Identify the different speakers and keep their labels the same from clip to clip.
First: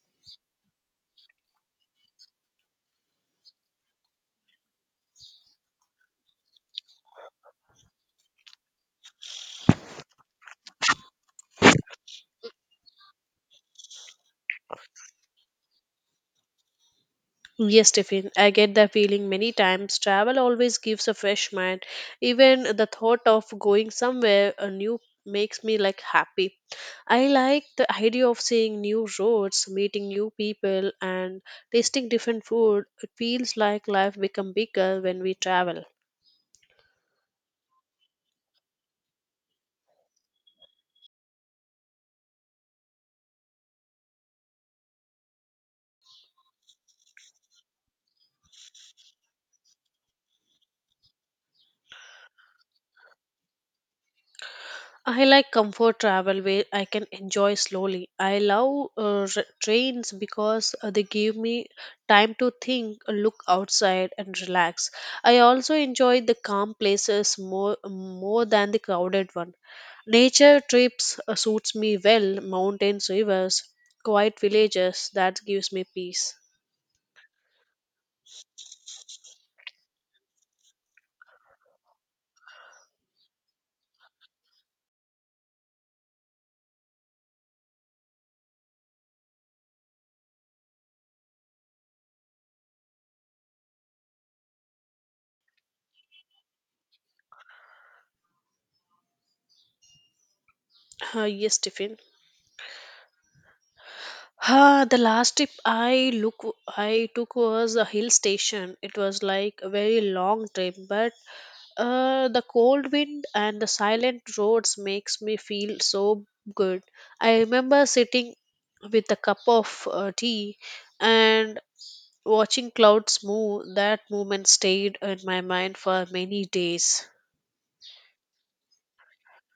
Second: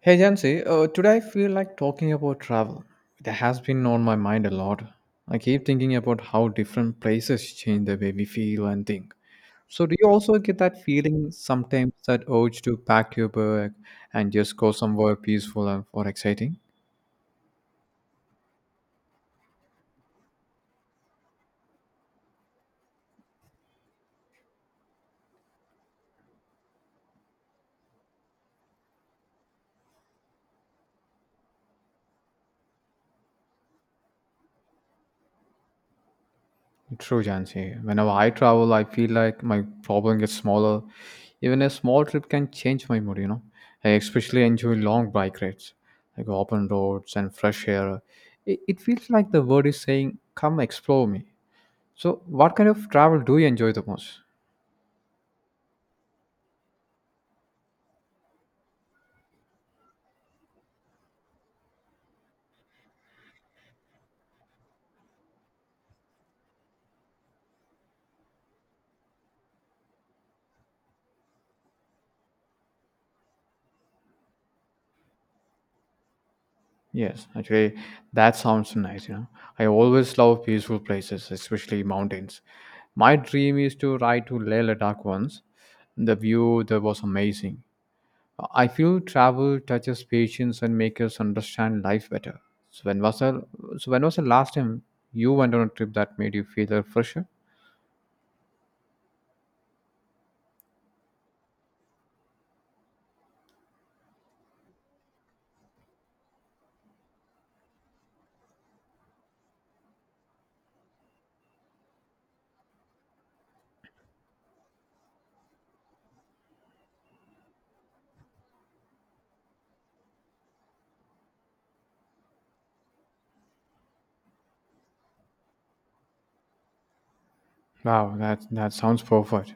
Speaker 1: Hey Jancy, today I feel like talking about travel. It has been on my mind a lot. I keep thinking about how different places change the way we feel and think. So, do you also get that feeling sometimes, that urge to pack your bag and just go somewhere peaceful and or exciting?
Speaker 2: Yes, Tiffin, I get the feeling many times. Travel always gives a fresh mind. Even the thought of going somewhere new makes me like happy. I like the idea of seeing new roads, meeting new people, and tasting different food. It feels like life become bigger when we travel.
Speaker 1: True, Jansi. Whenever I travel, I feel like my problem gets smaller. Even a small trip can change my mood. I especially enjoy long bike rides, like open roads and fresh air. It feels like the world is saying, come explore me. So, what kind of travel do you enjoy the most?
Speaker 2: I like comfort travel where I can enjoy slowly. I love trains because they give me time to think, look outside, and relax. I also enjoy the calm places more than the crowded one. Nature trips suits me well. Mountains, rivers, quiet villages. That gives me peace.
Speaker 1: Yes, actually, that sounds nice. I always love peaceful places, especially mountains. My dream is to ride to Leh Ladakh once. The view there was amazing. I feel travel touches patience and makes us understand life better. So when was the so when was the last time you went on a trip that made you feel a fresher?
Speaker 2: Yes, Tiffin. The last trip I look I took was a hill station. It was like a very long trip, but the cold wind and the silent roads makes me feel so good. I remember sitting with a cup of tea and watching clouds move. That moment stayed in my mind for many days.
Speaker 1: Wow, that sounds perfect.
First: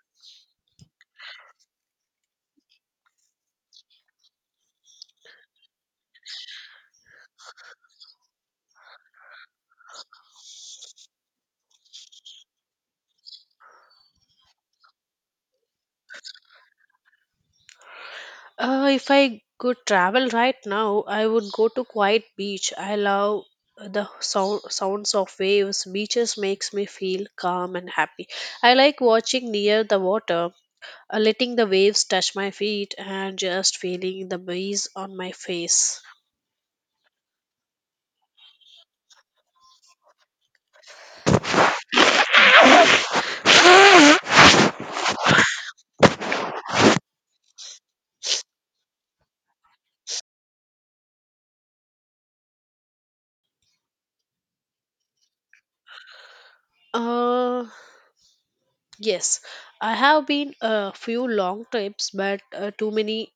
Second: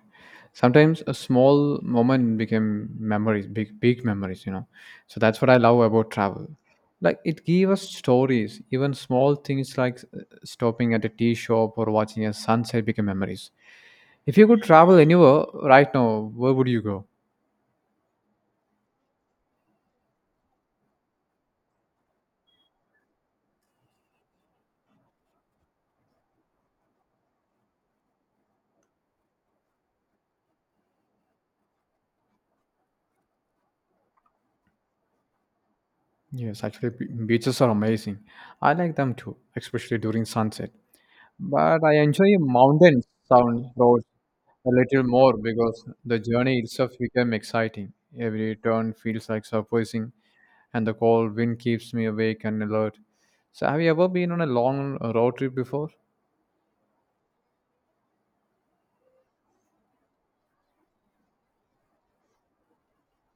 Speaker 1: Sometimes a small moment became memories, big big memories. So that's what I love about travel. Like it gave us stories, even small things like stopping at a tea shop or watching a sunset became memories. If you could travel anywhere right now, where would you go?
Speaker 2: If I could travel right now, I would go to quiet beach. I love the sounds of waves. Beaches makes me feel calm and happy. I like watching near the water, letting the waves touch my feet and just feeling the breeze on my face.
Speaker 1: Yes, actually, beaches are amazing. I like them too, especially during sunset. But I enjoy mountain sound roads a little more because the journey itself became exciting. Every turn feels like surprising, and the cold wind keeps me awake and alert. So, have you ever been on a long road trip before?
Speaker 2: Uh, yes, I have been a few long trips, but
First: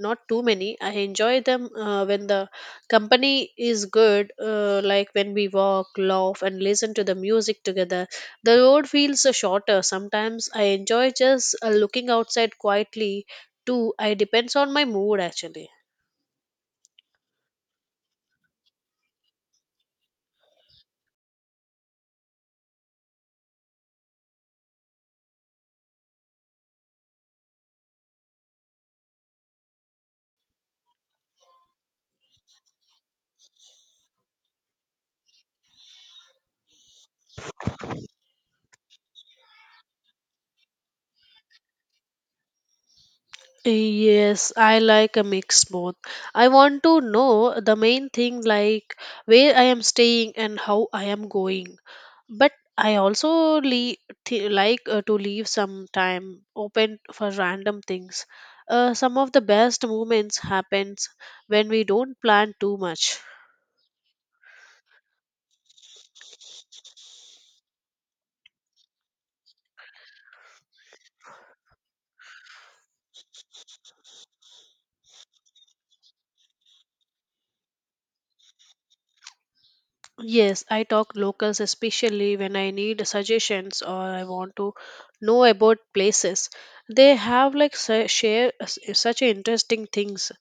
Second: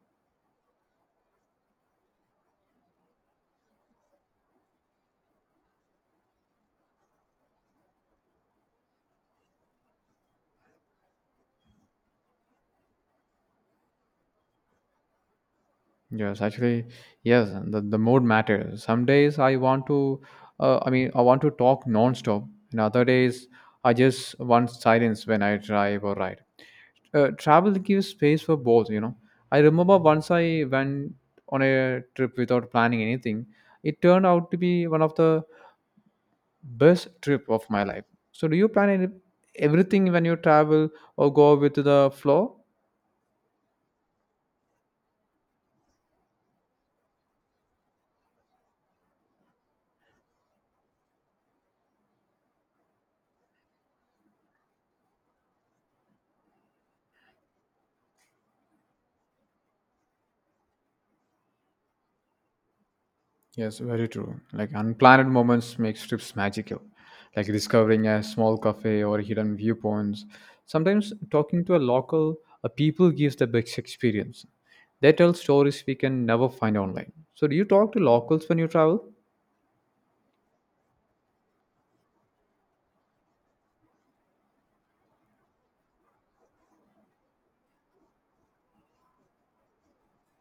Speaker 2: not too many. I enjoy them when the company is good, like when we walk, laugh, and listen to the music together. The road feels shorter. Sometimes I enjoy just looking outside quietly, too. I depends on my mood actually.
Speaker 1: Yes, actually, yes, the mood matters. Some days I want to, I mean, I want to talk non-stop, and other days I just want silence when I drive or ride. Travel gives space for both. I remember once I went on a trip without planning anything. It turned out to be one of the best trip of my life. So do you plan any, everything when you travel or go with the flow?
Speaker 2: Yes, I like a mix both. I want to know the main thing like where I am staying and how I am going. But I also like to leave some time open for random things. Some of the best moments happens when we don't plan too much.
Speaker 1: Yes, very true. Like unplanned moments make trips magical, like discovering a small cafe or hidden viewpoints. Sometimes talking to a local, a people gives the best experience. They tell stories we can never find online. So, do you talk to locals when you travel?
Speaker 2: Yes, I talk locals especially when I need suggestions or I want to know about places. They share such interesting things.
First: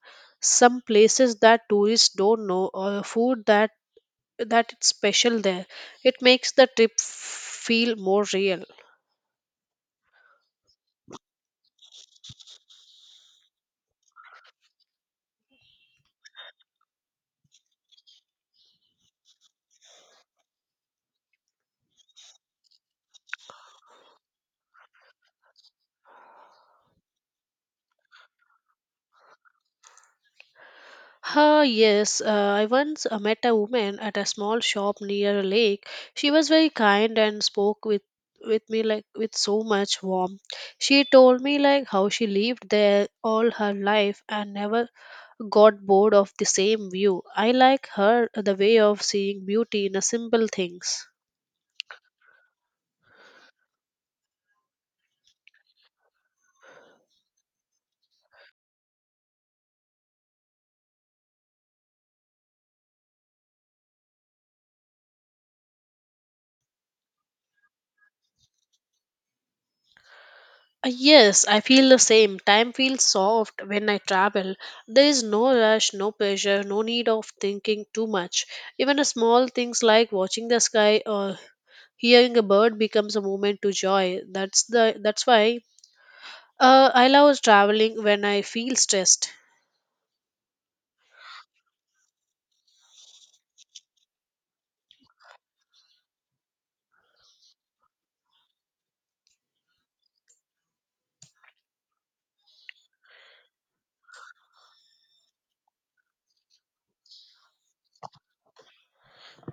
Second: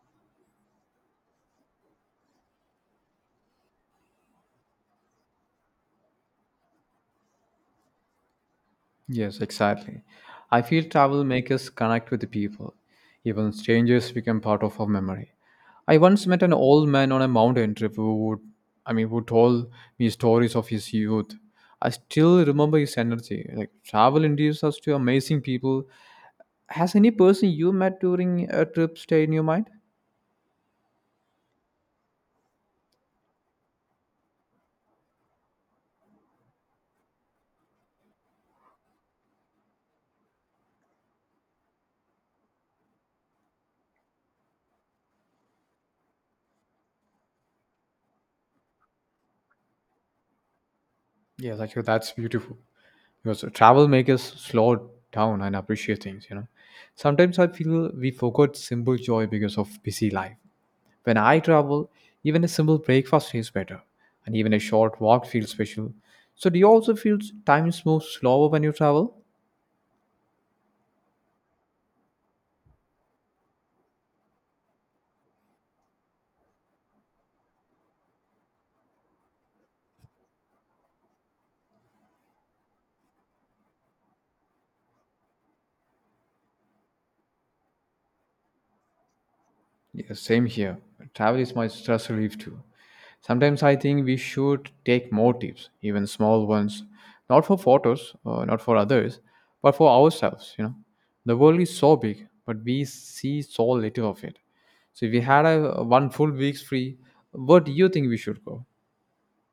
Speaker 2: Some places that tourists don't know or food that it's special there. It makes the trip feel more real.
Speaker 1: Yes, exactly. I feel travel makes us connect with the people. Even strangers become part of our memory. I once met an old man on a mountain trip who would, I mean, who told me stories of his youth. I still remember his energy. Like travel introduces us to amazing people. Has any person you met during a trip stay in your mind?
Speaker 2: Ah, yes. I once met a woman at a small shop near a lake. She was very kind and spoke with me like with so much warmth. She told me like how she lived there all her life and never got bored of the same view. I like her the way of seeing beauty in a simple things.
Speaker 1: Yes, actually, that's beautiful. Because travel makes us slow down and appreciate things. You know, sometimes I feel we forgot simple joy because of busy life. When I travel, even a simple breakfast tastes better, and even a short walk feels special. So, do you also feel time moves slower when you travel?
Speaker 2: Yes, I feel the same. Time feels soft when I travel. There is no rush, no pressure, no need of thinking too much. Even a small things like watching the sky or hearing a bird becomes a moment to joy. That's why I love traveling when I feel stressed.
Speaker 1: Yeah, same here. Travel is my stress relief too. Sometimes I think we should take more tips, even small ones, not for photos, not for others, but for ourselves. You know, the world is so big, but we see so little of it. So if we had a one full week's free, where do you think we should go?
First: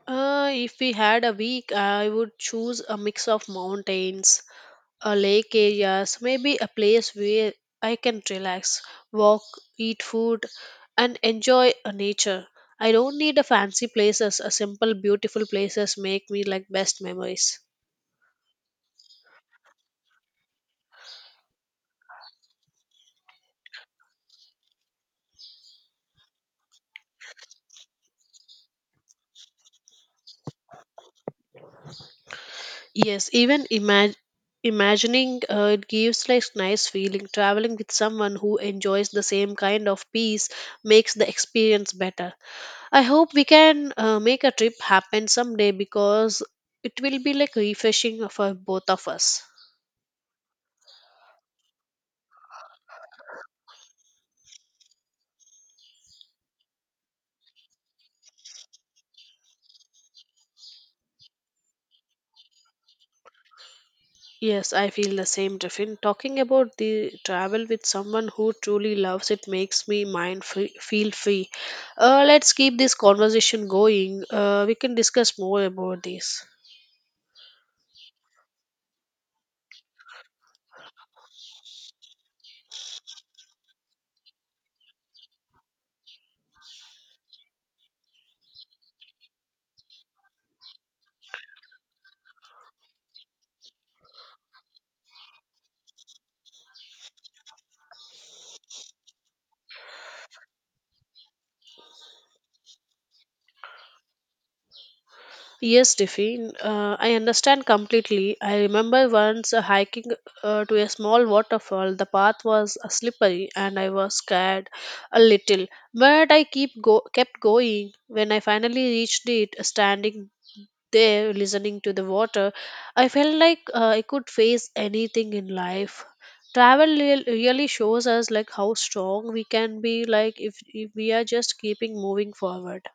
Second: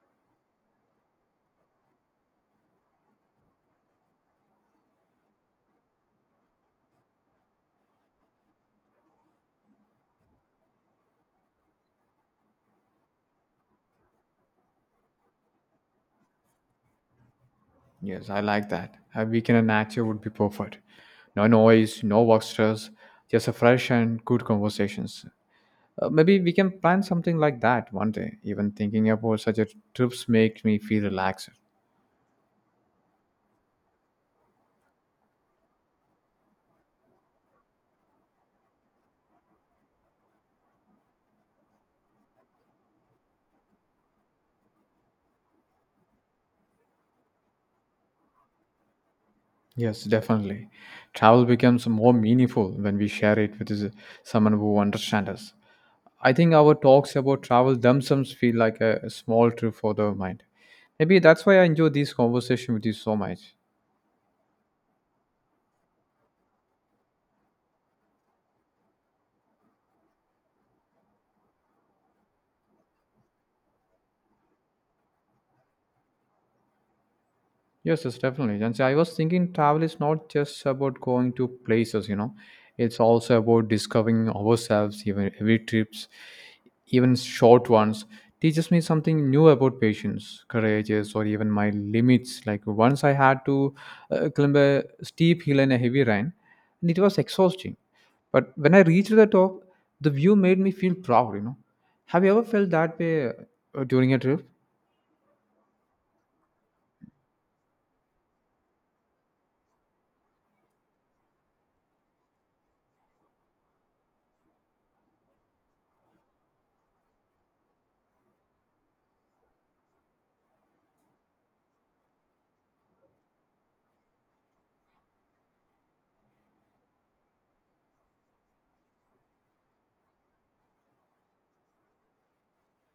Speaker 2: If we had a week, I would choose a mix of mountains, a lake areas, maybe a place where I can relax, walk, eat food, and enjoy a nature. I don't need a fancy places. A simple, beautiful places make me like best memories.
Speaker 1: Yes, I like that. A weekend in nature would be perfect. No noise, no work stress, just a fresh and good conversations. Maybe we can plan something like that one day. Even thinking about such a trips makes me feel relaxed.
Speaker 2: Yes, even imagining it gives like nice feeling. Traveling with someone who enjoys the same kind of peace makes the experience better. I hope we can make a trip happen someday because it will be like refreshing for both of us.
Speaker 1: Yes, definitely. Travel becomes more meaningful when we share it with someone who understands us. I think our talks about travel themselves feel like a small trip for the mind. Maybe that's why I enjoy this conversation with you so much.
Speaker 2: Yes, I feel the same, Tiffin. Talking about the travel with someone who truly loves it makes me feel free. Let's keep this conversation going. We can discuss more about this.
Speaker 1: Yes, yes, definitely. And so I was thinking travel is not just about going to places, you know, it's also about discovering ourselves, even every trips, even short ones, teaches me something new about patience, courageous, or even my limits. Like once I had to climb a steep hill in a heavy rain, and it was exhausting. But when I reached the top, the view made me feel proud. Have you ever felt that way during a trip?
Speaker 2: Yes, Tiffin, I understand completely. I remember once hiking to a small waterfall. The path was slippery and I was scared a little, but I kept going. When I finally reached it, standing there listening to the water, I felt like I could face anything in life. Travel really shows us like how strong we can be like if we are just keeping moving forward.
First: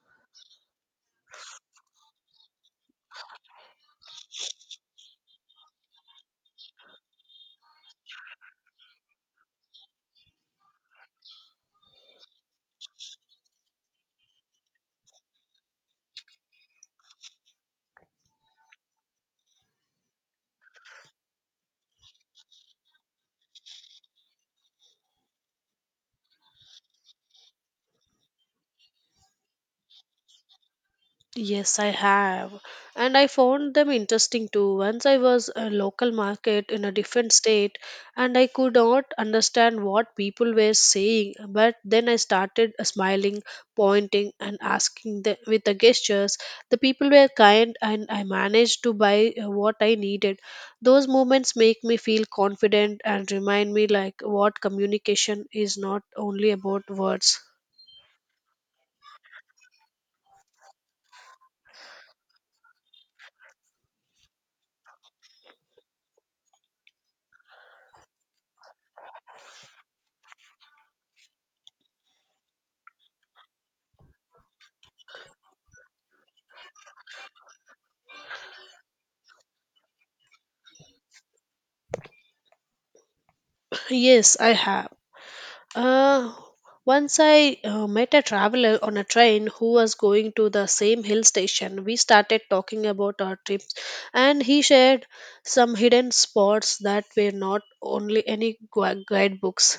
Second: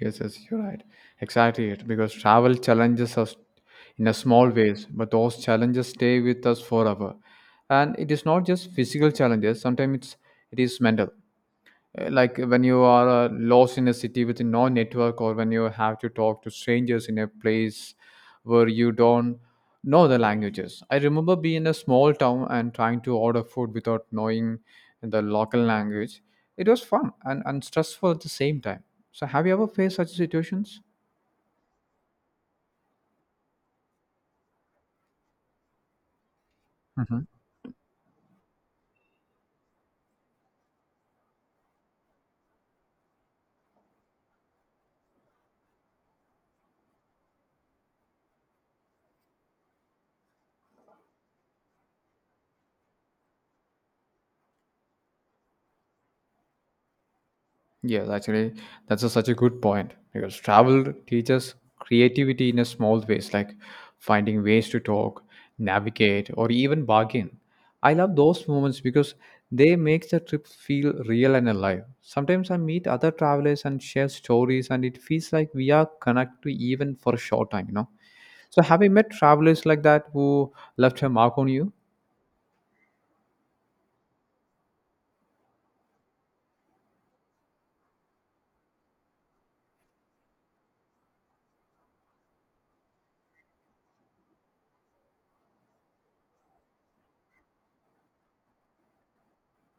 Speaker 1: Yes, yes, you're right. Exactly it. Because travel challenges us in a small ways, but those challenges stay with us forever. And it is not just physical challenges, sometimes it is mental. Like when you are lost in a city with no network, or when you have to talk to strangers in a place where you don't know the languages. I remember being in a small town and trying to order food without knowing the local language. It was fun and stressful at the same time. So, have you ever faced such situations?
Speaker 2: Yes, I have. And I found them interesting too. Once I was a local market in a different state and I could not understand what people were saying, but then I started smiling, pointing and asking with the gestures. The people were kind and I managed to buy what I needed. Those moments make me feel confident and remind me like what communication is not only about words.
Speaker 1: Yes, actually, that's such a good point because travel teaches creativity in a small ways, like finding ways to talk, navigate, or even bargain. I love those moments because they make the trip feel real and alive. Sometimes I meet other travelers and share stories, and it feels like we are connected even for a short time, you know. So, have you met travelers like that who left a mark on you?
Speaker 2: Yes, I have. Uh, Once I met a traveler on a train who was going to the same hill station. We started talking about our trips, and he shared some hidden spots that were not only any guidebooks.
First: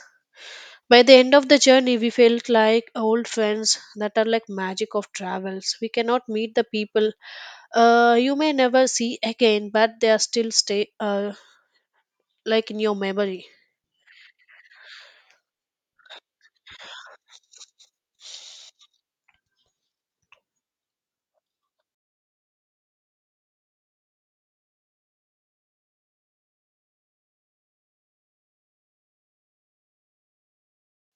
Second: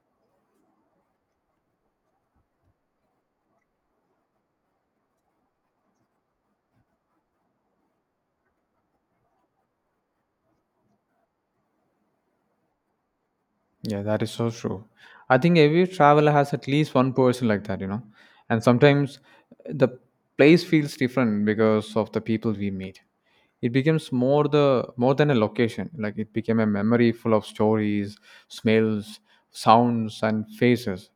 Speaker 2: By the end of the journey, we felt like old friends that are like magic of travels. We cannot meet the people, you may never see again, but they are still stay like in your memory.
Speaker 1: Yeah, that is so true. I think every traveler has at least one person like that, you know. And sometimes the place feels different because of the people we meet. It becomes more than a location. Like it became a memory full of stories, smells, sounds, and faces.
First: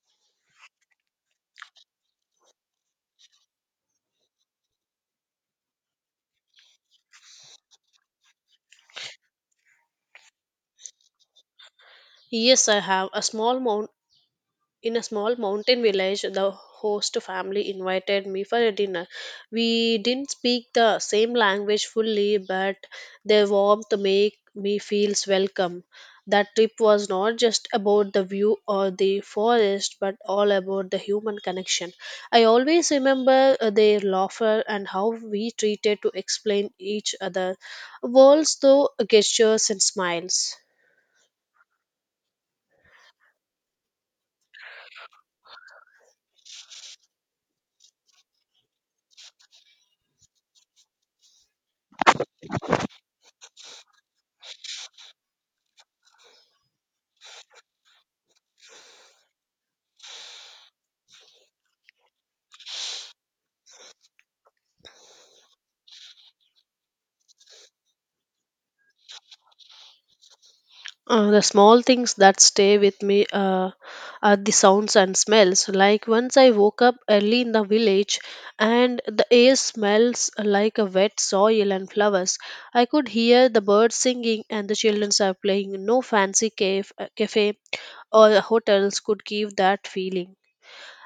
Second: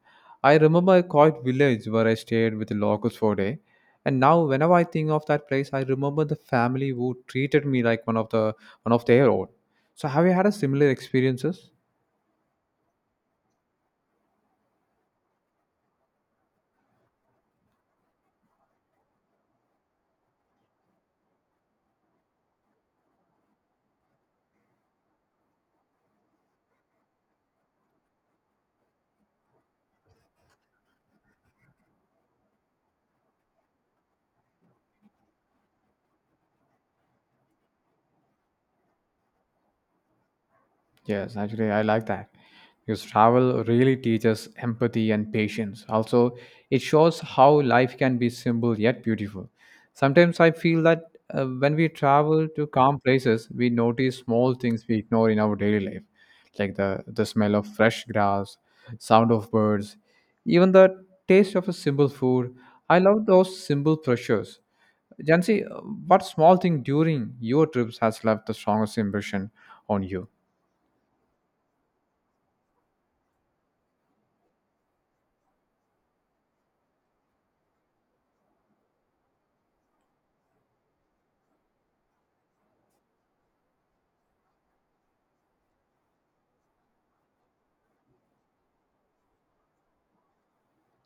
Speaker 1: I remember a quiet village where I stayed with the locals for a day. And now whenever I think of that place, I remember the family who treated me like one of their own. So have you had a similar experiences?
Speaker 2: Yes, I have a small mountain. In a small mountain village, the host family invited me for a dinner. We didn't speak the same language fully, but their warmth made me feel welcome. That trip was not just about the view or the forest, but all about the human connection. I always remember their laughter and how we treated to explain each other worlds through gestures and smiles.
Speaker 1: Yes, actually, I like that because travel really teaches empathy and patience. Also, it shows how life can be simple yet beautiful. Sometimes I feel that when we travel to calm places, we notice small things we ignore in our daily life, like the smell of fresh grass, sound of birds, even the taste of a simple food. I love those simple pleasures. Jansi, what small thing during your trips has left the strongest impression on you?
Speaker 2: The small things that stay with me are the sounds and smells. Like once I woke up early in the village and the air smells like a wet soil and flowers. I could hear the birds singing and the children are playing. No fancy cave, cafe or hotels could give that feeling.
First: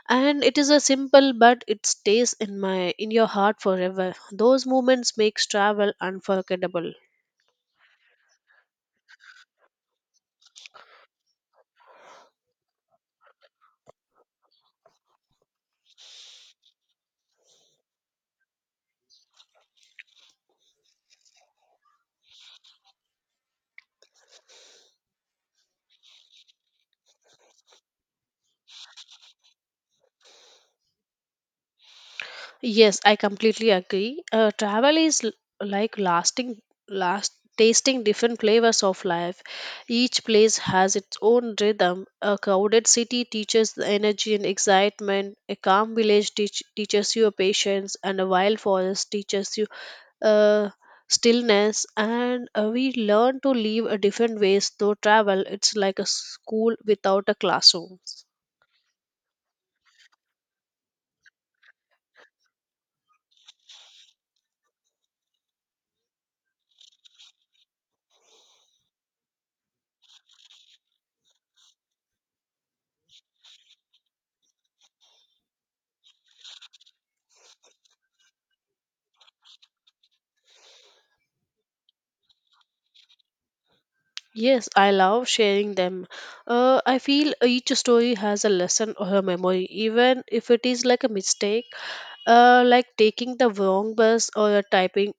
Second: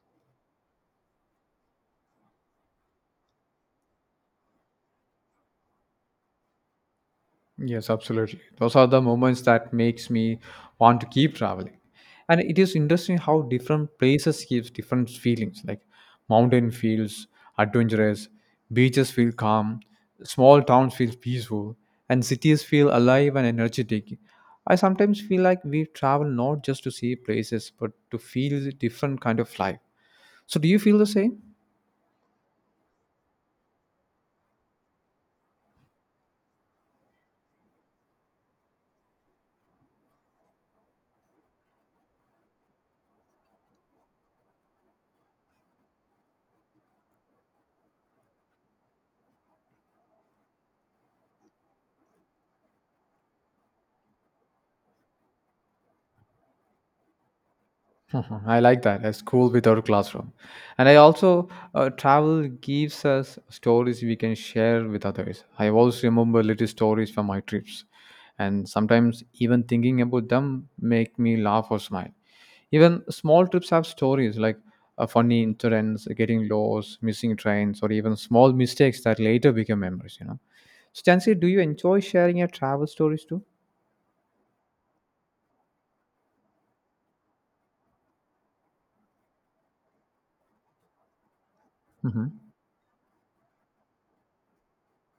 Speaker 2: And it is a simple but it stays in my in your heart forever. Those moments makes travel unforgettable.
Speaker 1: Yes, absolutely. Those are the moments that makes me want to keep traveling. And it is interesting how different places gives different feelings. Like mountain feels adventurous, beaches feel calm, small towns feel peaceful, and cities feel alive and energetic. I sometimes feel like we travel not just to see places, but to feel different kind of life. So do you feel the same?
Speaker 2: Yes, I completely agree. Travel is l- like lasting, last tasting different flavors of life. Each place has its own rhythm. A crowded city teaches the energy and excitement. A calm village teaches you patience, and a wild forest teaches you uh, stillness. And we learn to live a different ways through travel. It's like a school without a classroom.
Speaker 1: Mhm. I like that. A school without a classroom. And I also, travel gives us stories we can share with others. I always remember little stories from my trips. And sometimes even thinking about them make me laugh or smile. Even small trips have stories like funny incidents, getting lost, missing trains, or even small mistakes that later become memories, you know. So, Chansi, do you enjoy sharing your travel stories
Speaker 2: Yes, I love sharing them. I feel each story has a lesson or a memory, even if it is like a mistake,
Speaker 1: too?
Speaker 2: like taking the wrong bus or a typing,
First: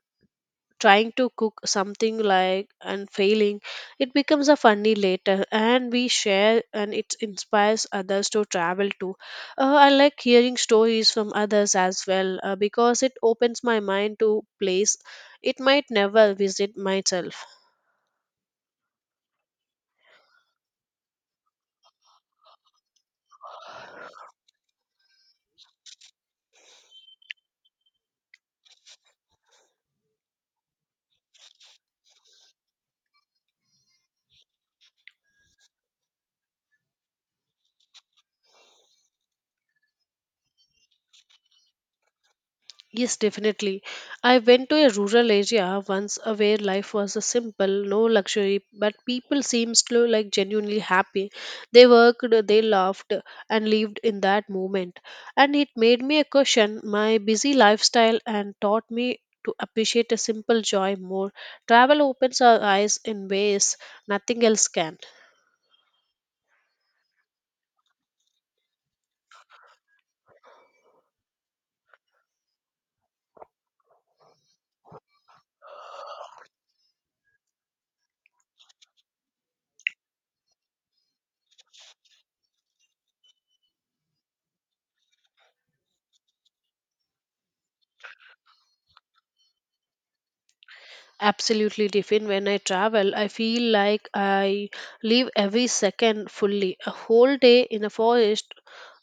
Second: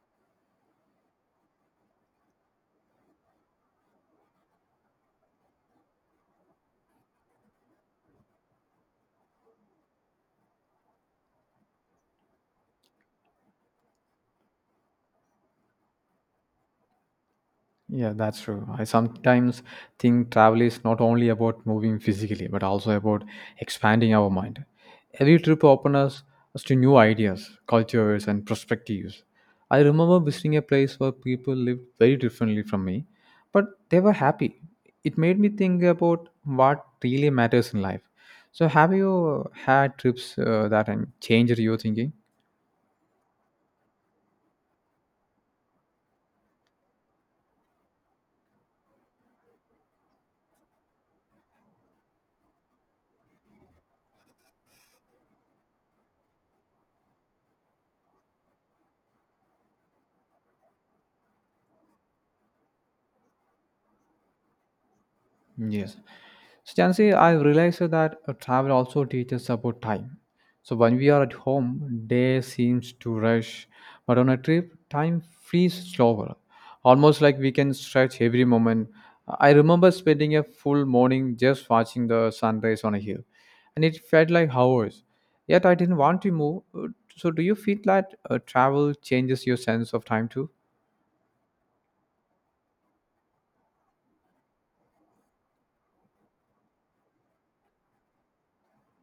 Speaker 2: trying to cook something like and failing. It becomes a funny later, and we share, and it inspires others to travel too. I like hearing stories from others as well because it opens my mind to place it might never visit myself.
Speaker 1: Yeah, that's true. I sometimes think travel is not only about moving physically, but also about expanding our mind. Every trip opens us to new ideas, cultures, and perspectives. I remember visiting a place where people lived very differently from me, but they were happy. It made me think about what really matters in life. So, have you had trips that changed your thinking?
Speaker 2: Yes, definitely. I went to a rural area once where life was a simple, no luxury, but people seemed to like genuinely happy. They worked, they laughed, and lived in that moment. And it made me a question my busy lifestyle and taught me to appreciate a simple joy more. Travel opens our eyes in ways nothing else can.
Speaker 1: Yes. So Jansi, I realized that travel also teaches about time. So when we are at home, day seems to rush, but on a trip, time flees slower, almost like we can stretch every moment. I remember spending a full morning just watching the sunrise on a hill, and it felt like hours. Yet I didn't want to move. So do you feel that travel changes your sense of time too?
Speaker 2: Absolutely, Tiffin. When I travel, I feel like I live every second fully. A whole day in a forest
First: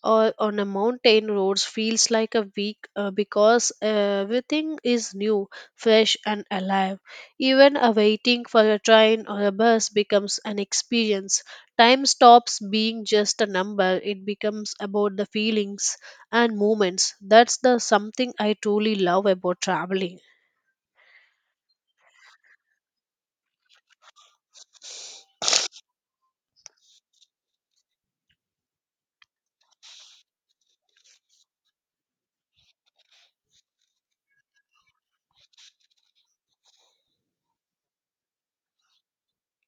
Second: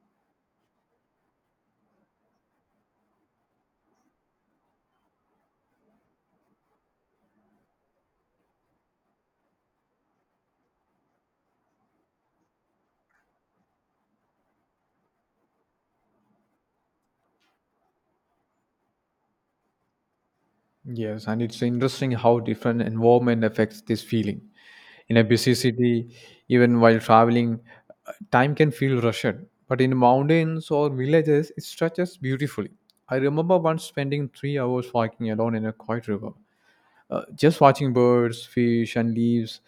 Speaker 2: or on a mountain roads feels like a week because everything is new, fresh, and alive. Even a waiting for a train or a bus becomes an experience. Time stops being just a number; it becomes about the feelings and moments. That's the something I truly love about traveling.
Speaker 1: Yes, and it's interesting how different environment affects this feeling. In a busy city, even while traveling, time can feel rushed. But in mountains or villages, it stretches beautifully. I remember once spending 3 hours walking alone in a quiet river, just watching birds, fish, and leaves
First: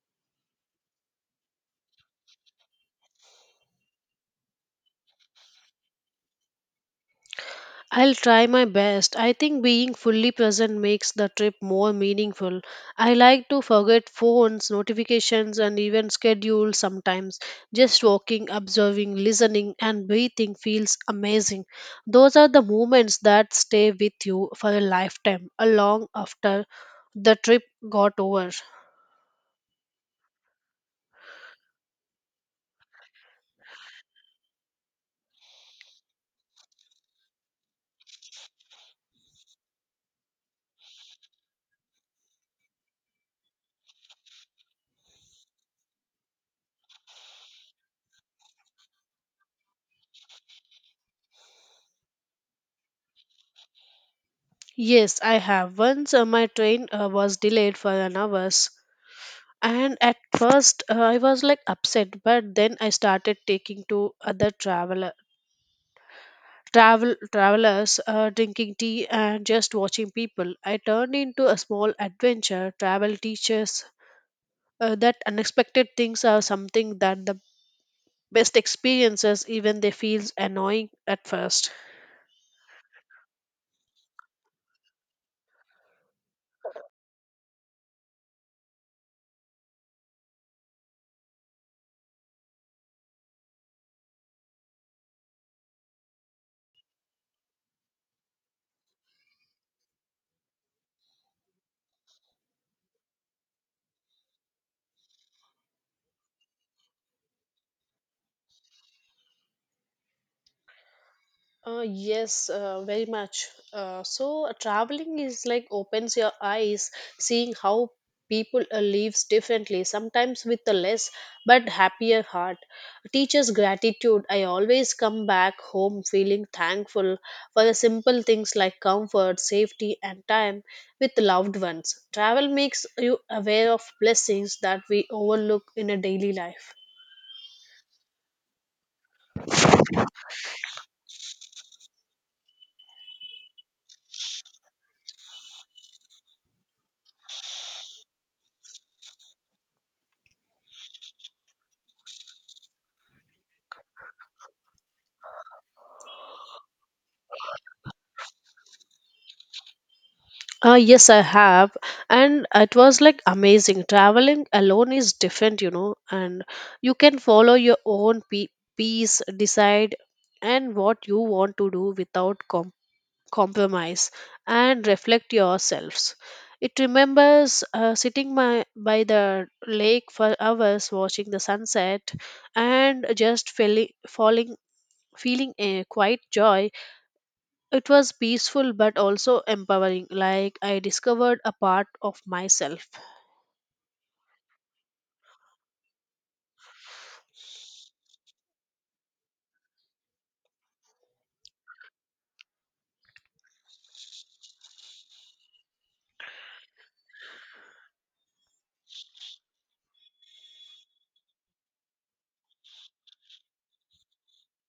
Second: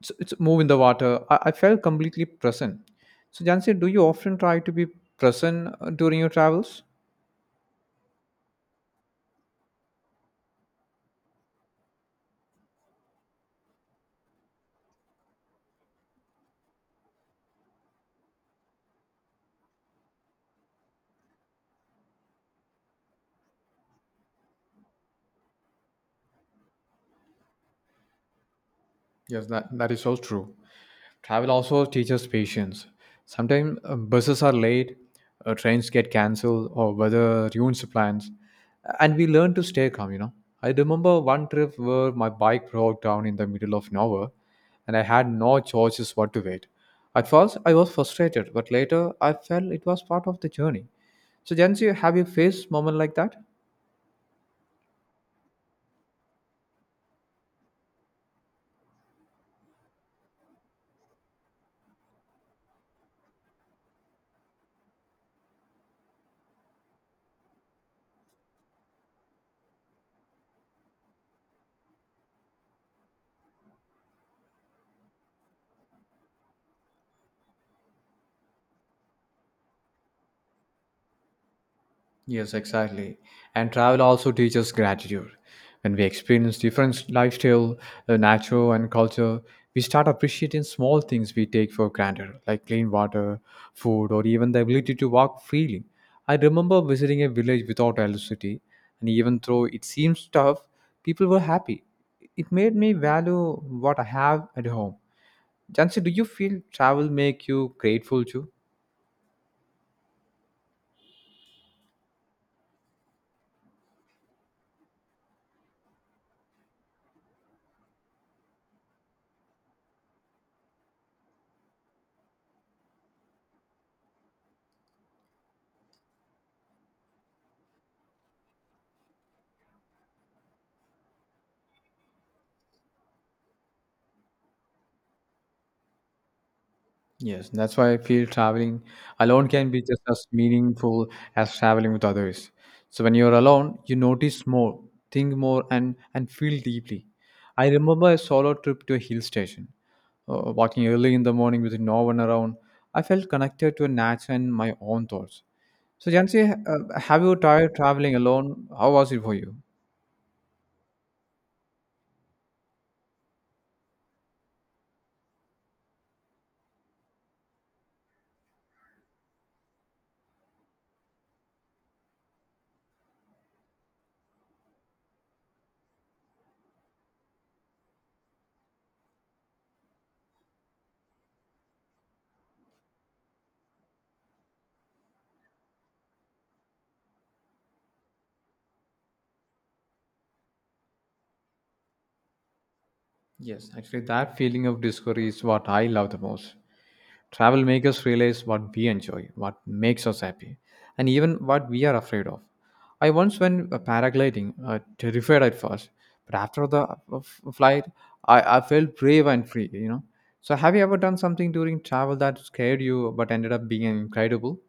Speaker 1: it's move in the water. I felt completely present. So, Jansi, do you often try to be present during your travels?
Speaker 2: I'll try my best. I think being fully present makes the trip more meaningful. I like to forget phones, notifications, and even schedules sometimes. Just walking, observing, listening, and breathing feels amazing. Those are the moments that stay with you for a lifetime, a long after the trip got over.
Speaker 1: Yes, that is so true. Travel also teaches patience. Sometimes buses are late, trains get cancelled, or weather ruins plans. And we learn to stay calm, you know. I remember one trip where my bike broke down in the middle of nowhere, and I had no choices but to wait. At first, I was frustrated, but later I felt it was part of the journey. So, Jansi, have you faced moment like that?
Speaker 2: Yes, I have. Once my train was delayed for an hour, and at first I was like upset but then I started taking to other travelers drinking tea and just watching people I turned into a small adventure travel teaches that unexpected things are something that the best experiences even they feels annoying at first.
Speaker 1: Yes, exactly. And travel also teaches gratitude. When we experience different lifestyle, nature, and culture, we start appreciating small things we take for granted, like clean water, food, or even the ability to walk freely. I remember visiting a village without electricity, and even though it seems tough, people were happy. It made me value what I have at home. Jansi, do you feel travel make you grateful too?
Speaker 2: Yes, very much. Traveling is like opens your eyes, seeing how people lives differently, sometimes with a less but happier heart. Teaches gratitude. I always come back home feeling thankful for the simple things like comfort, safety, and time with loved ones. Travel makes you aware of blessings that we overlook in a daily life.
Speaker 1: Yes, that's why I feel traveling alone can be just as meaningful as traveling with others. So when you're alone, you notice more, think more, and feel deeply. I remember a solo trip to a hill station, walking early in the morning with no one around. I felt connected to nature and my own thoughts. So Jansi, have you tried traveling alone? How was it for you?
Speaker 2: Yes, I have. And it was like amazing. Traveling alone is different, you know, and you can follow your own peace, decide, and what you want to do without compromise and reflect yourselves. It remembers sitting by the lake for hours watching the sunset and just feeling a quiet joy. It was peaceful but also empowering, like I discovered a part of myself.
Speaker 1: Yes, actually, that feeling of discovery is what I love the most. Travel makes us realize what we enjoy, what makes us happy, and even what we are afraid of. I once went paragliding, terrified at first, but after the flight, I felt brave and free. So, have you ever done something during travel that scared you but ended up being incredible?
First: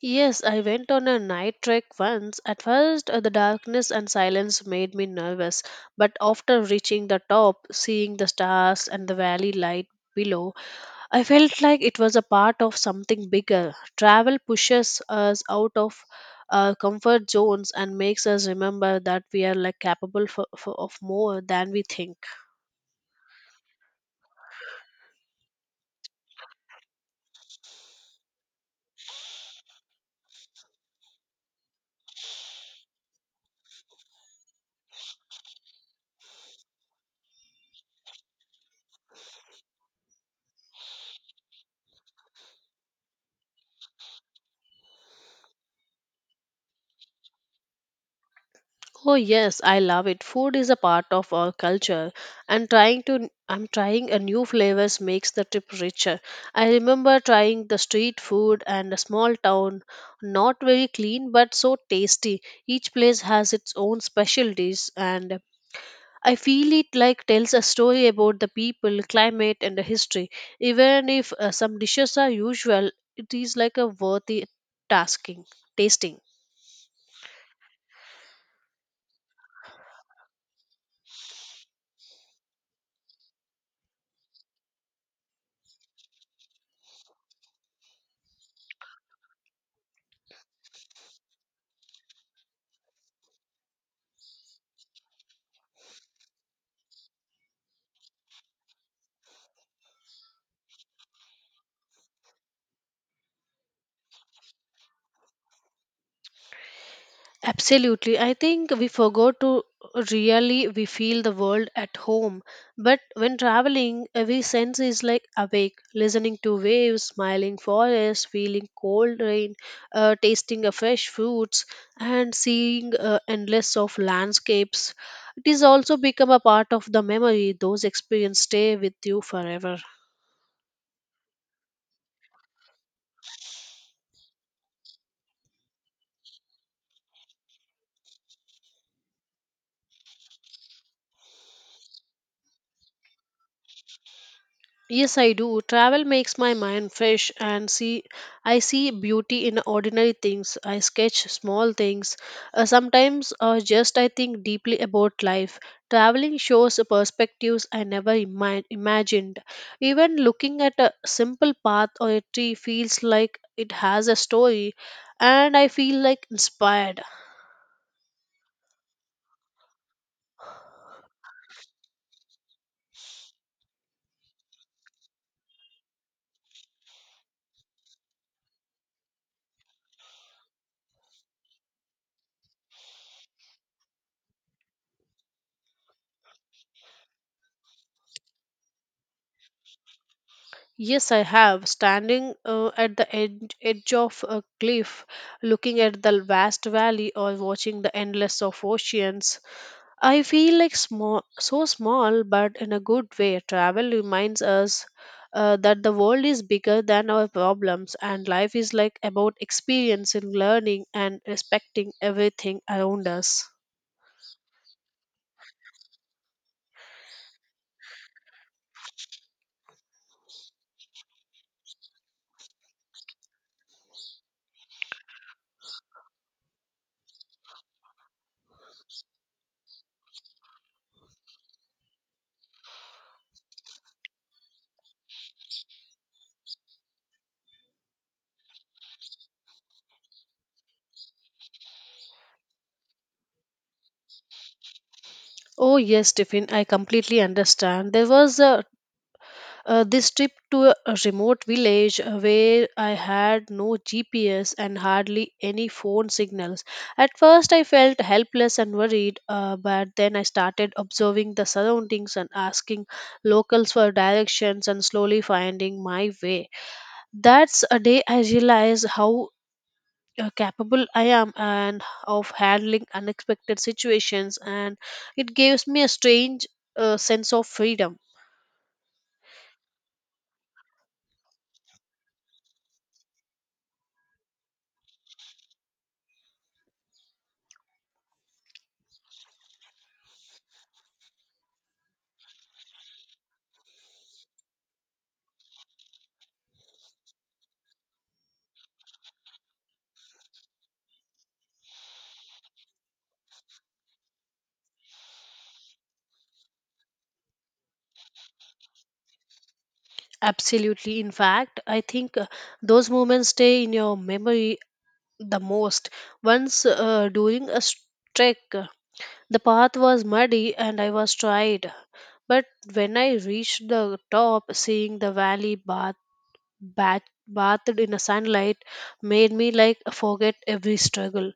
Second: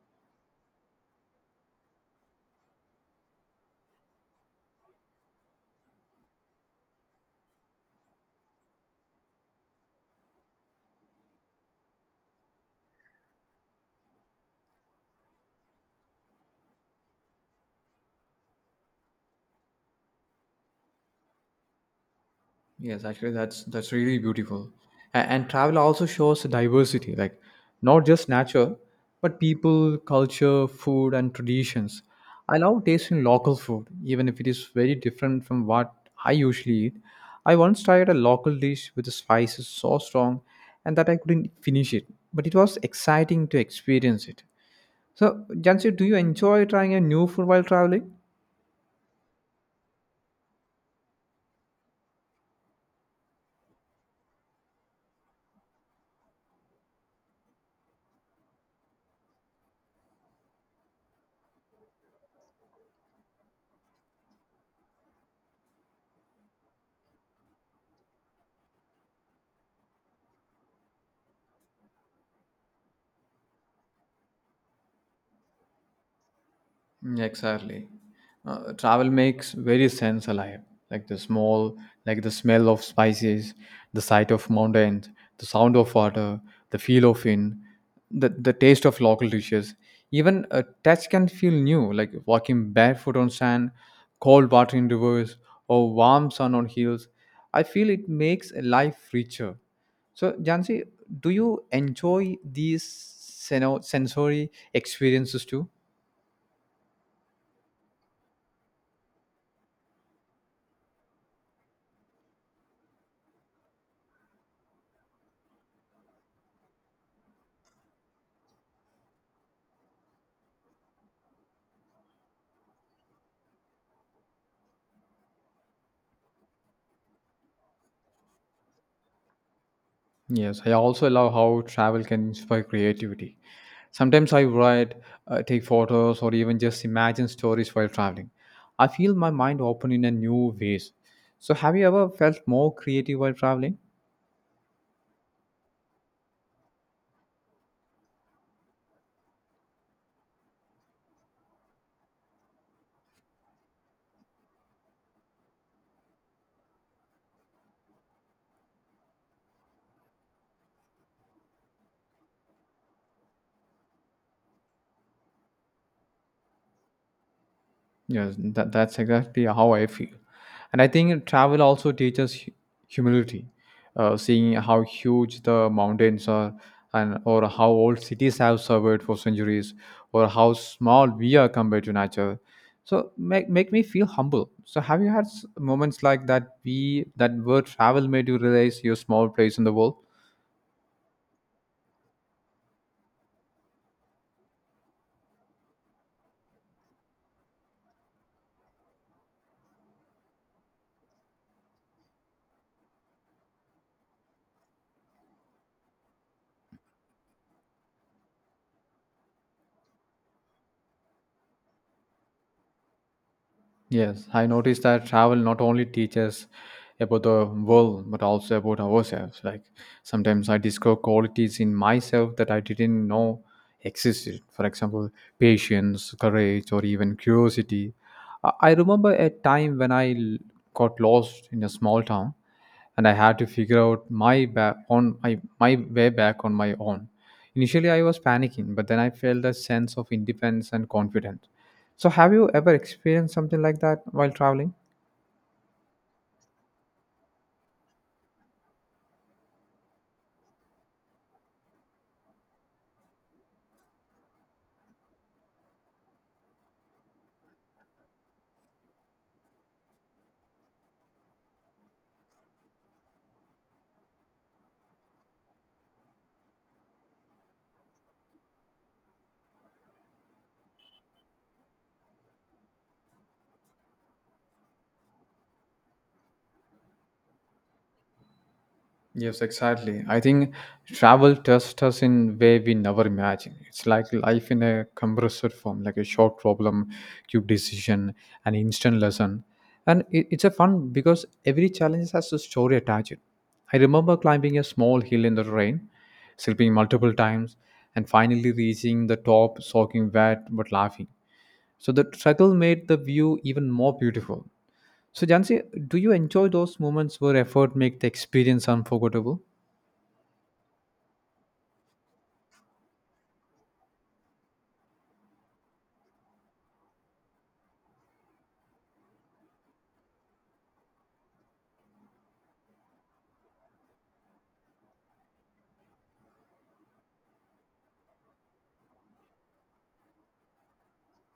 Speaker 2: Yes, I went on a night trek once. At first, the darkness and silence made me nervous, but after reaching the top, seeing the stars and the valley light below, I felt like it was a part of something bigger. Travel pushes us out of our comfort zones and makes us remember that we are like capable of more than we think.
Speaker 1: Yes, actually, that's really beautiful, and travel also shows the diversity, like not just nature, but people, culture, food, and traditions. I love tasting local food, even if it is very different from what I usually eat. I once tried a local dish with the spices so strong, and that I couldn't finish it. But it was exciting to experience it. So, Jansi, do you enjoy trying a new food while traveling?
Speaker 2: Oh yes, I love it. Food is a part of our culture and trying to I'm trying a new flavors makes the trip richer. I remember trying the street food and a small town, not very clean but so tasty. Each place has its own specialties and I feel it like tells a story about the people, climate and the history. Even if some dishes are usual, it is like a worthy tasking, tasting.
Speaker 1: Mm, exactly. Travel makes very sense alive. Like the small, like the smell of spices, the sight of mountains, the sound of water, the feel of wind, the taste of local dishes. Even a touch can feel new, like walking barefoot on sand, cold water in rivers, or warm sun on hills. I feel it makes life richer. So, Jansi, do you enjoy these sensory experiences too?
Speaker 2: Absolutely. I think we forgot to really we feel the world at home. But when traveling, every sense is like awake, listening to waves, smiling forests, feeling cold rain, tasting a fresh fruits, and seeing endless of landscapes. It is also become a part of the memory. Those experiences stay with you forever.
Speaker 1: Yes, I also love how travel can inspire creativity. Sometimes I write, take photos, or even just imagine stories while traveling. I feel my mind open in a new ways. So, have you ever felt more creative while traveling?
Speaker 2: Yes, I do. Travel makes my mind fresh and see I see beauty in ordinary things. I sketch small things. Sometimes just I think deeply about life. Traveling shows perspectives I never imagined. Even looking at a simple path or a tree feels like it has a story and I feel like inspired.
Speaker 1: Yes, that, that's exactly how I feel. And I think travel also teaches humility, seeing how huge the mountains are and or how old cities have survived for centuries or how small we are compared to nature. So make me feel humble. So have you had moments like that we that were travel made you realize your small place in the world?
Speaker 2: Yes, I have. Standing at the edge of a cliff, looking at the vast valley or watching the endless of oceans, I feel like small, so small, but in a good way. Travel reminds us that the world is bigger than our problems, and life is like about experiencing, learning, and respecting everything around us.
Speaker 1: Yes, I noticed that travel not only teaches about the world but also about ourselves. Like sometimes I discover qualities in myself that I didn't know existed. For example, patience, courage, or even curiosity. I remember a time when got lost in a small town and I had to figure out my back on my way back on my own. Initially, I was panicking, but then I felt a sense of independence and confidence. So, have you ever experienced something like that while traveling?
Speaker 2: Oh yes, Tiffin, I completely understand. There was a This trip to a remote village where I had no GPS and hardly any phone signals. At first, I felt helpless and worried, but then I started observing the surroundings and asking locals for directions and slowly finding my way. That's a day I realized how capable I am and of handling unexpected situations, and it gives me a strange sense of freedom.
Speaker 1: Yes, exactly. I think travel tests us in way we never imagined. It's like life in a compressor form, like a short problem, quick decision, an instant lesson. And it's a fun because every challenge has a story attached. I remember climbing a small hill in the rain, sleeping multiple times, and finally reaching the top, soaking wet but laughing. So the struggle made the view even more beautiful. So, Jansi, do you enjoy those moments where effort make the experience unforgettable?
Speaker 2: Absolutely. In fact, I think those moments stay in your memory the most. Once during a trek, the path was muddy and I was tired. But when I reached the top, seeing the valley bat- bathed in a sunlight made me like forget every struggle.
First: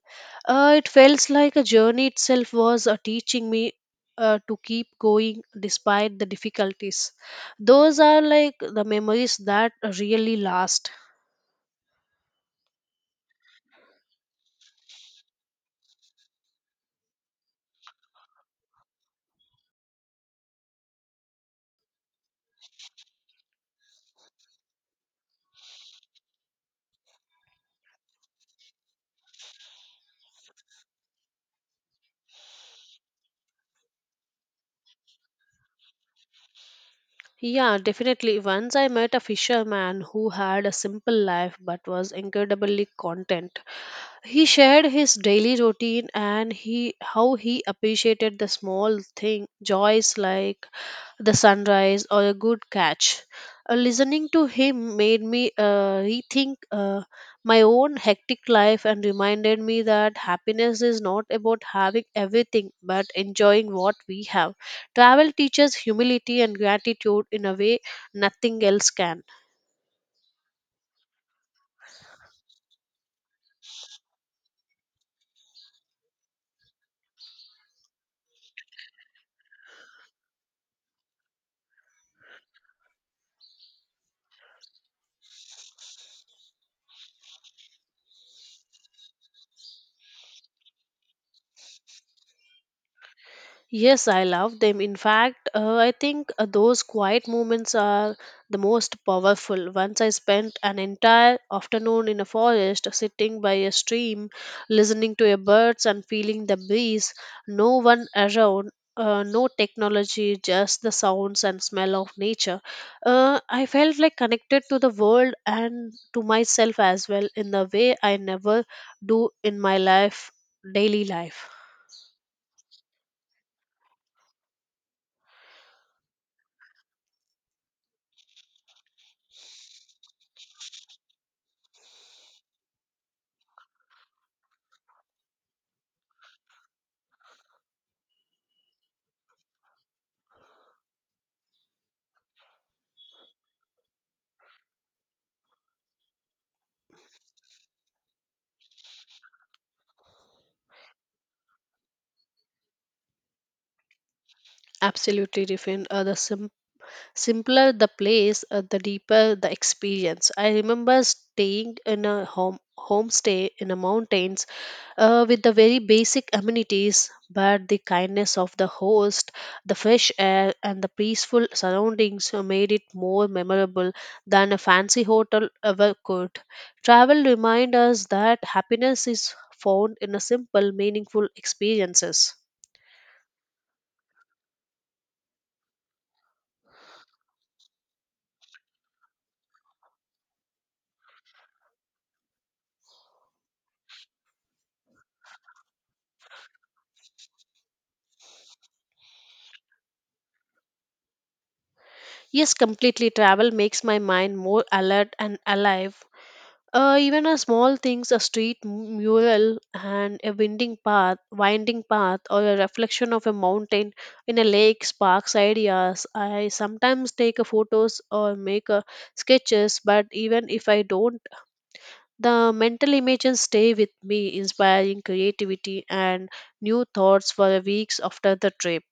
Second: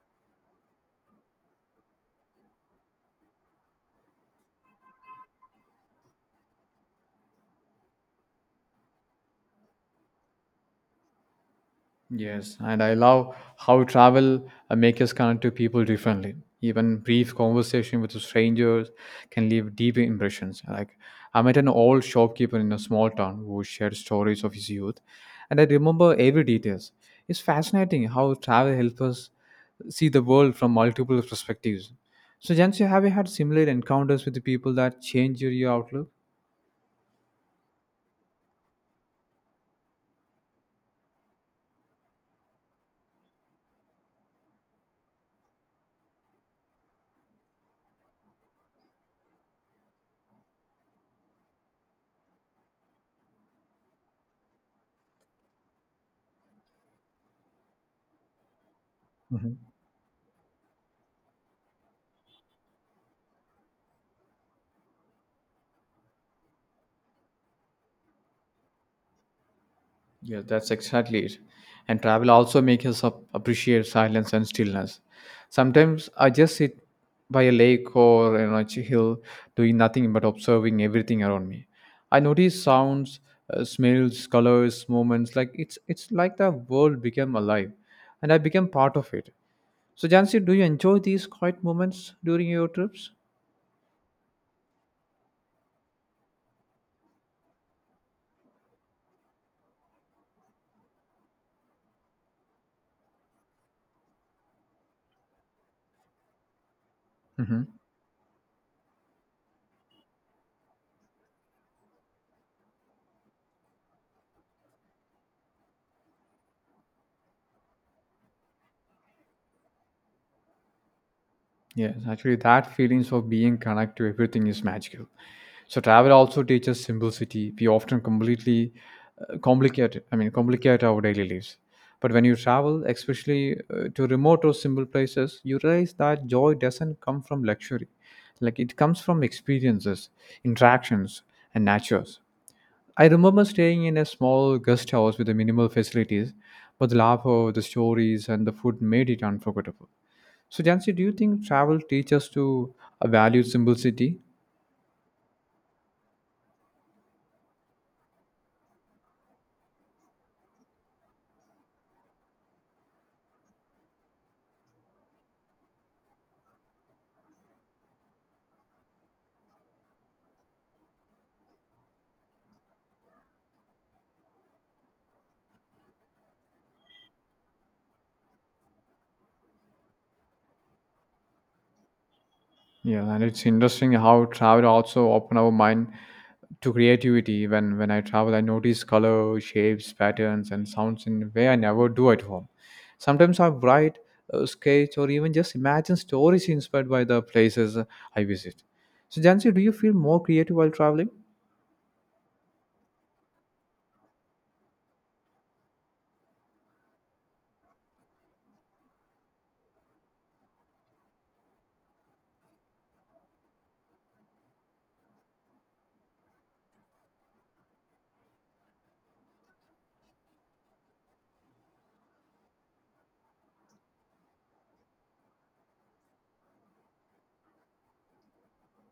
Speaker 2: It felt like a journey itself was teaching me to keep going despite the difficulties. Those are like the memories that really last.
Speaker 1: Yes, and I love how travel makes us connect to people differently. Even brief conversation with strangers can leave deep impressions. Like I met an old shopkeeper in a small town who shared stories of his youth, and I remember every details. It's fascinating how travel helps us see the world from multiple perspectives. So, Jansi, have you had similar encounters with the people that change your outlook?
Speaker 2: Yeah, definitely. Once I met a fisherman who had a simple life but was incredibly content. He shared his daily routine and he how he appreciated the small thing joys like the sunrise or a good catch. Listening to him made me rethink my own hectic life and reminded
Speaker 1: Mhm.
Speaker 2: me that happiness is not about having everything but enjoying what we have. Travel teaches humility and gratitude in a way nothing else can.
Speaker 1: Yeah, that's exactly it. And travel also makes us appreciate silence and stillness. Sometimes I just sit by a lake or you know, a hill doing nothing but observing everything around me. I notice sounds, smells, colors, moments like it's like the world became alive and I became part of it. So Jansi, do you enjoy these quiet moments during your trips?
Speaker 2: Yes, I love them. In fact, I think those quiet moments are the most powerful. Once I spent an entire afternoon in a forest, sitting by a stream, listening to a birds and feeling the breeze.
Speaker 1: Mm-hmm.
Speaker 2: No one around, no technology, just the sounds and smell of nature. I felt like connected to the world and to myself as well in the way I never do in my life, daily life
Speaker 1: Yes, actually that feelings of being connected to everything is magical. So travel also teaches simplicity. We often completely complicate. I mean, complicate our daily lives. But when you travel, especially to remote or simple places, you realize that joy doesn't come from luxury. Like it comes from experiences, interactions, and natures. I remember staying in a small guest house with the minimal facilities, but the laughter, the stories, and the food made it unforgettable. So, Jansi, do you think travel teaches to value simplicity?
Speaker 2: absolutely different. The simple Simpler the place, the deeper the experience. I remember staying in a homestay in the mountains with the very basic amenities, but the kindness of the host, the fresh air, and the peaceful surroundings made it more memorable than a fancy hotel ever could. Travel reminds us that happiness is found in a simple, meaningful experiences.
Speaker 1: Yeah, and it's interesting how travel also open our mind to creativity. When I travel, I notice color, shapes, patterns, and sounds in a way I never do at home. Sometimes I write, sketch, or even just imagine stories inspired by the places I visit. So, Jansi, do you feel more creative while traveling?
Speaker 2: Yes, completely. Travel makes my mind more alert and alive. Even a small things, a street mural and a winding path, or a reflection of a mountain in a lake sparks ideas. I sometimes take a photos or make a sketches, but even if I don't, the mental images stay with me, inspiring creativity and new thoughts for weeks after the trip.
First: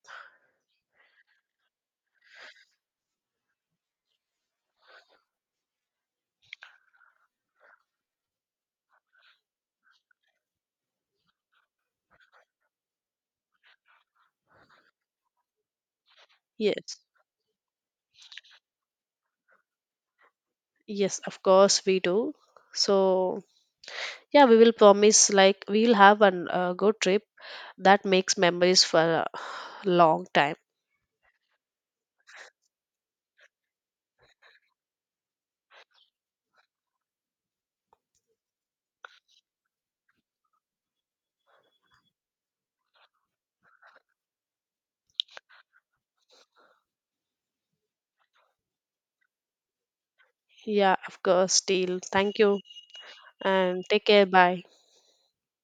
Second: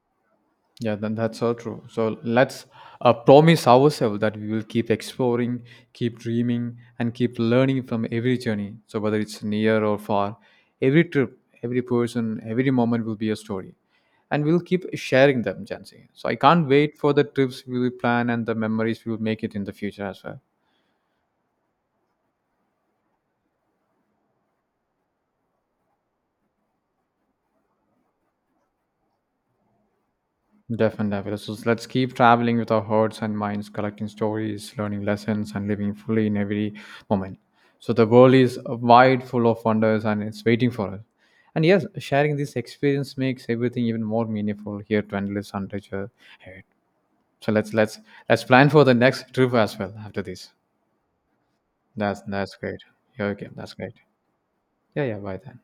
Speaker 1: Yeah, then that's so true. So let's promise ourselves that we will keep exploring, keep dreaming, and keep learning from every journey. So whether it's near or far, every trip, every person, every moment will be a story, and we'll keep sharing them, Jansi. So I can't wait
Speaker 2: Yes,
Speaker 1: for the trips we will plan and the memories we will make it in the future as well.
Speaker 2: yes, of course we do. So yeah, we will promise like we'll have an good trip that makes memories for a long time.
Speaker 1: Definitely. So let's keep traveling with our hearts and minds, collecting stories, learning lessons, and living fully in every moment. So the world is wide, full of wonders, and it's waiting for us. And yes, sharing this experience makes everything even more meaningful here to Endless and Richer Ahead. So let's plan for the next trip as well after this.
Speaker 2: Yeah, of course, deal.
Speaker 1: That's
Speaker 2: Thank
Speaker 1: that's
Speaker 2: you
Speaker 1: great. Yeah, okay, that's
Speaker 2: and
Speaker 1: great.
Speaker 2: take care. Bye.
Speaker 1: Yeah, yeah. Bye then.